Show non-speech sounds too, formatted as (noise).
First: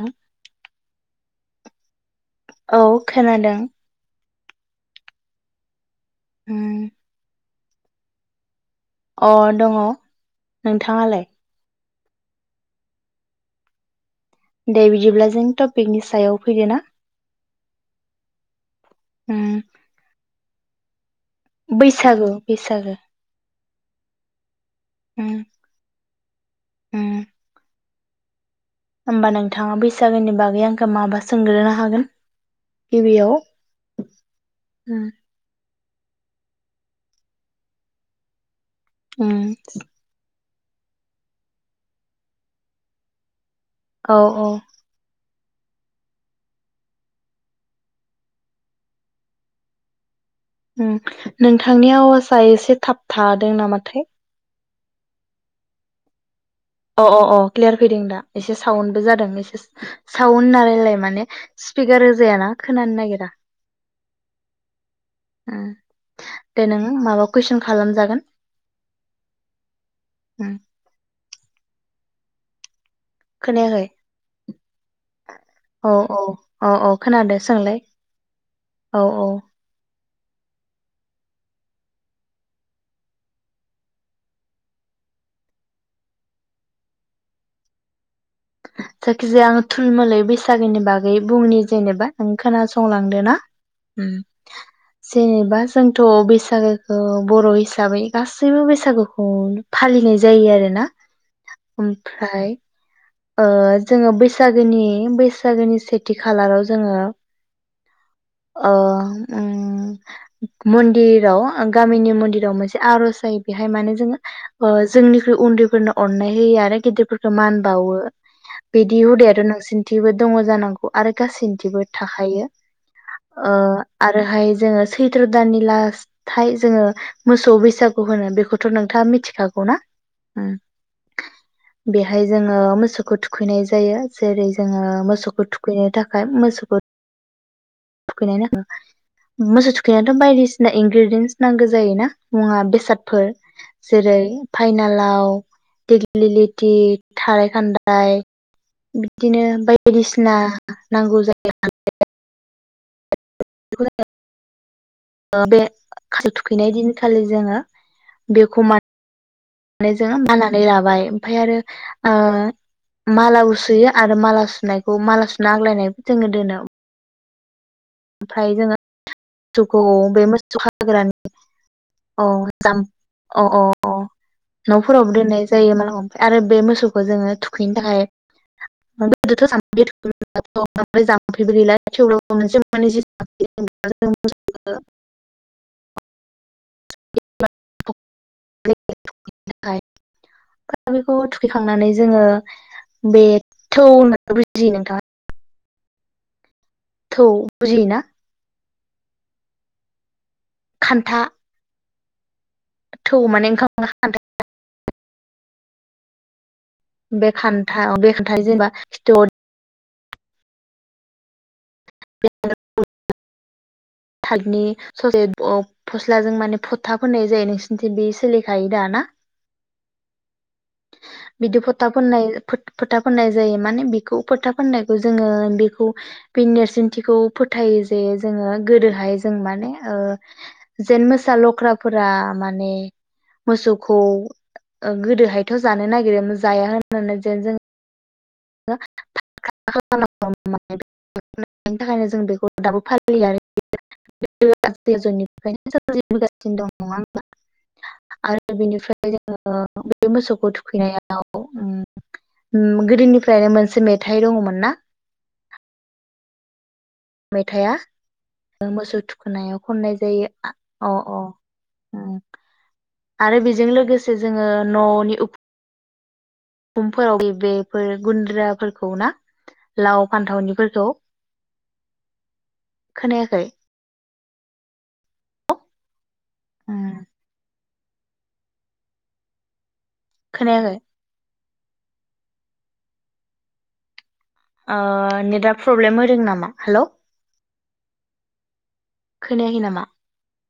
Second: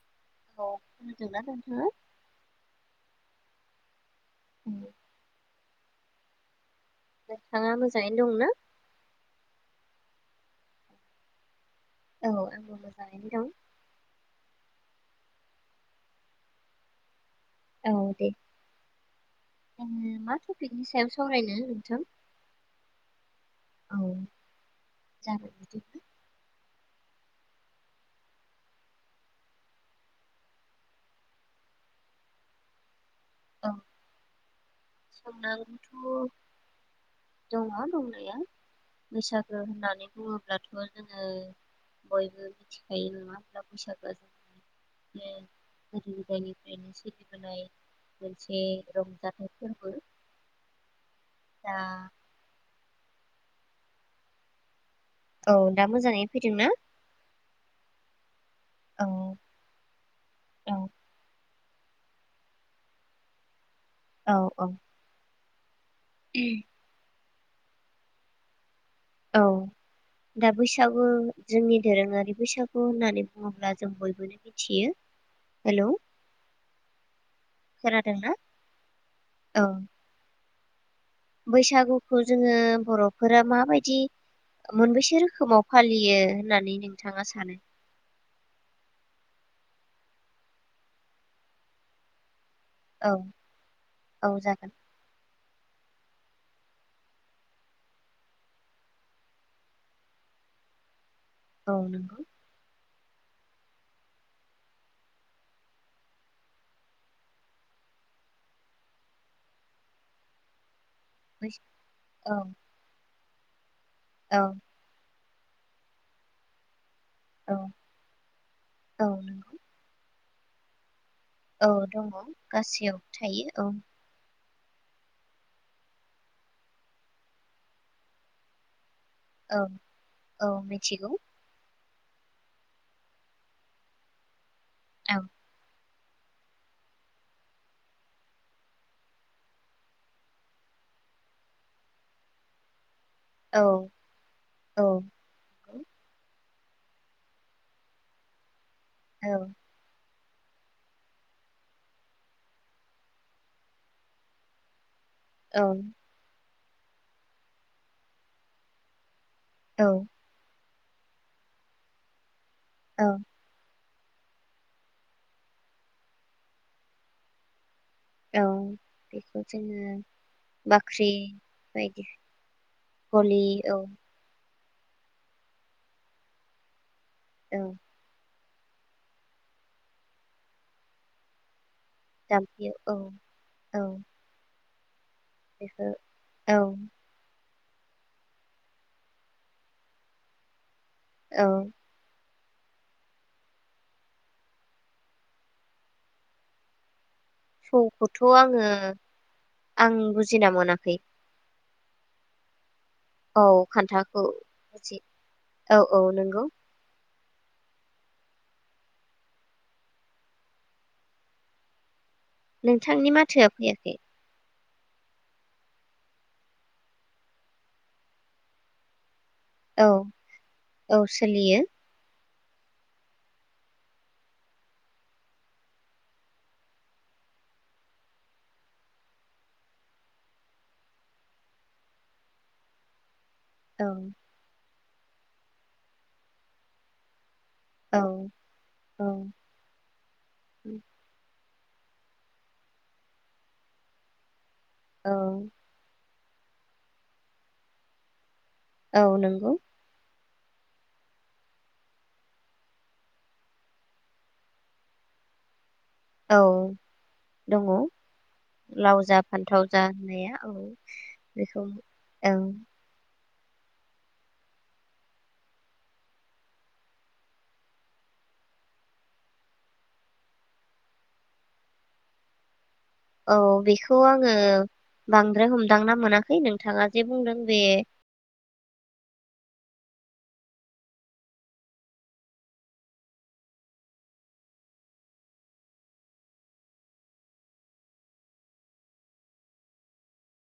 आह औ खोनादों ना नोंथाङा? औ खोनादों। उम उम। थाङा मोजाङैनो दं ना? अ दङ' नोंथाङालाय? औ आंबो मोजांयैनो दं। दे बिदिब्ला जों टपिकनि सायाव फैदो ना। औ दे उम जोङो मा थ पिकनिक सा बैसागु बैसागो औ उम जागोन बिदिब्ला उम। होमबा नोंथाङा बैसागोनि बागै आंखो माबा सोंग्रोनो हागोन? गिबियाव उम (unintelligible) थ' दङ' दंनाया उम बैसागो होननानै बुङो ब्लाथ' जोङो बयबो मिथिखायो नङा बैसागोआ औ औ जोंनि (unintelligible) गोदो गोदायनिफ्रायनो सोलिबोनाय मोनसे रंजाथाइ फोरबो ओ दा नोंथांनि आवाजआ एसे थाब थादों नामाथाय औ दा मोजाङै फैदोंना? अ अ अ क्लियार फैदों दा एसे साउनबो औ जादों एसे साउन औ नालाय माने स्पिकार होजाया ना खोनानो नागिरा। औ औ ओ दे नोङो माबा कुइसन खालामजागोन औ दा उम बैसागु जोंनि दोरोङारि बैसागु होननानै बुङोब्ला जों खोनायाखै बयबोनो मिथियो हेलौ औ औ औ औ खोनादो सोंलाय खोनादोंना औ बैसागुखौ जोङो बरफोरा माबायदि मोनबेसे रोखोमाव फालियो होननानै नोंथाङा सानो जायखिजाया आं थुलमोलै बैसागोनि बागै बुंनि जेनेबा नों औ खोनासंलांदो ना उम औ जागोन जेनेबा जों थ बैसागोखौ बर हिसाबै गासैबो बैसागुखौ फालिनाय जायो आरोना औ नंगौ ओमफ्राय ओ जोङो बैसागोनि बैसागोनि सेथि खालाराव जोङो ओ उम मुन दिराव गामिनि औ मन्दिराव मोनसे आरज जायो बेहाय माने जों औ ओ जोंनि उन्दैफोरनो अननाय होयो आरो गिदिफ फोरखो औ मान बावो बिदि औ हुदायाथ' नंगौ नोंसिनिथिबो दङ जानांगौ। आरो औ गासैनिथिबो दङ थाखायो गासैयावबो थायो ओ औ आरोहाय जोङो सैथ्र दाननि लास्थाय जोङो मोसौ बैसागु होनो बेखौथ' नों था औ मिथिखागौना औ ओम। मिथिगौ बेहाय जोङो मोसौखौ थुखैनाय जायो जेरै जोङो औ मोसौखौ थुखैनो थाखा फाय मोसौखौ थुखैनाय नाङो मोसौ थुखैनायाथ' बायदिसिना इनग्रेडेयन्स नांगो जायो ना मुवा बेसाद फोर औ जेरै औ फाइनालाव दि थाराइ खान्दाय औ बिदिनो बायदिसि ना नांगौ जायो (unintelligible) (inaudible) (unintelligible) औ खैनाय दिनखालि जोङो बेखौ मा औ माने जोङो माला नै लाबाय ओमफाय आरो ओ औ मालाबो सुयो। आरो माला सुनायखौ माला सुना आग्लायनायबो जोंनो दोनो। औ (unintelligible) (unintelligible) खौ बे मोसौ बाख्रि हाग्रानि बायदि औ (unintelligible) औ औ। न'फोरावबो दोननाय जायो (unintelligible) आरो बे मोसौ खो जोङो औ थुखैनो थाखाय जाम्फैयाव औ (unintelligible) (unintelligible) आरो म (inaudible) (unintelligible) बेखौ औ (unintelligible) दा बेखौ औ थुखैखांनानै जोंङो बेथौ होननानै बुजि नोंथाङा थौ बुजियोना? सौखौथ आंङो आं बुजिना मोनाखै खान्था थौ औ माने ओंखाम खान्था खान्थाखौ औ औ नंगौ बे खान्था बे खान्थाय जेनेबा नोंथांनि माथोआ फैयाखै ससे फस्लाजों माने फथा फनाय जायो नोंसिोरनिथिं बे सोलिखायो द ना औ औ सोलियो बिदिु फताबनाय फो फोथा फाननाय जायो माने बेखौ फोथा फाननायखौ जोंङो बेखौ बे नेरसोनथिखौ फोथायो जे जोंङो गोदोहाय जों माने जेन मोसा लख्राफोरा माने औ मोसौखौ गोदोहाय थ जानो नागिरोमोन जाया होन होननानै जेन जो औ (unintelligible) औ बेनि थाखायनो जों बेखौ दाबो फालियो आरो (unintelligible) (unintelligible) औ दं औ बेनिफ्राय जोंङो नंगौ बे मोसौखौ (unintelligible) थुखैनाय गोदोनि यो मोनसे मेथाइ दंङमोन ना औ दंङ मेथाइआ मोसौ लाव जा थुखैनायाव फान्थाव जा खननाय जायो होननाया औ अ अ बेखौ उम आरो बेजों लोगोसे जोंङो ननि उख (unintelligible) बेफोर गुनद्रा ना लाव फान्थाव औ बेखौ आं ओ आंङो बांद्राय हमदांना मोनाखै हैओइ उम नोंथाङा जे बुंदों बे खोनायाखै ओ नेटदा प्रब्लेम होदों नामा हेलौ खोनायाखै नामा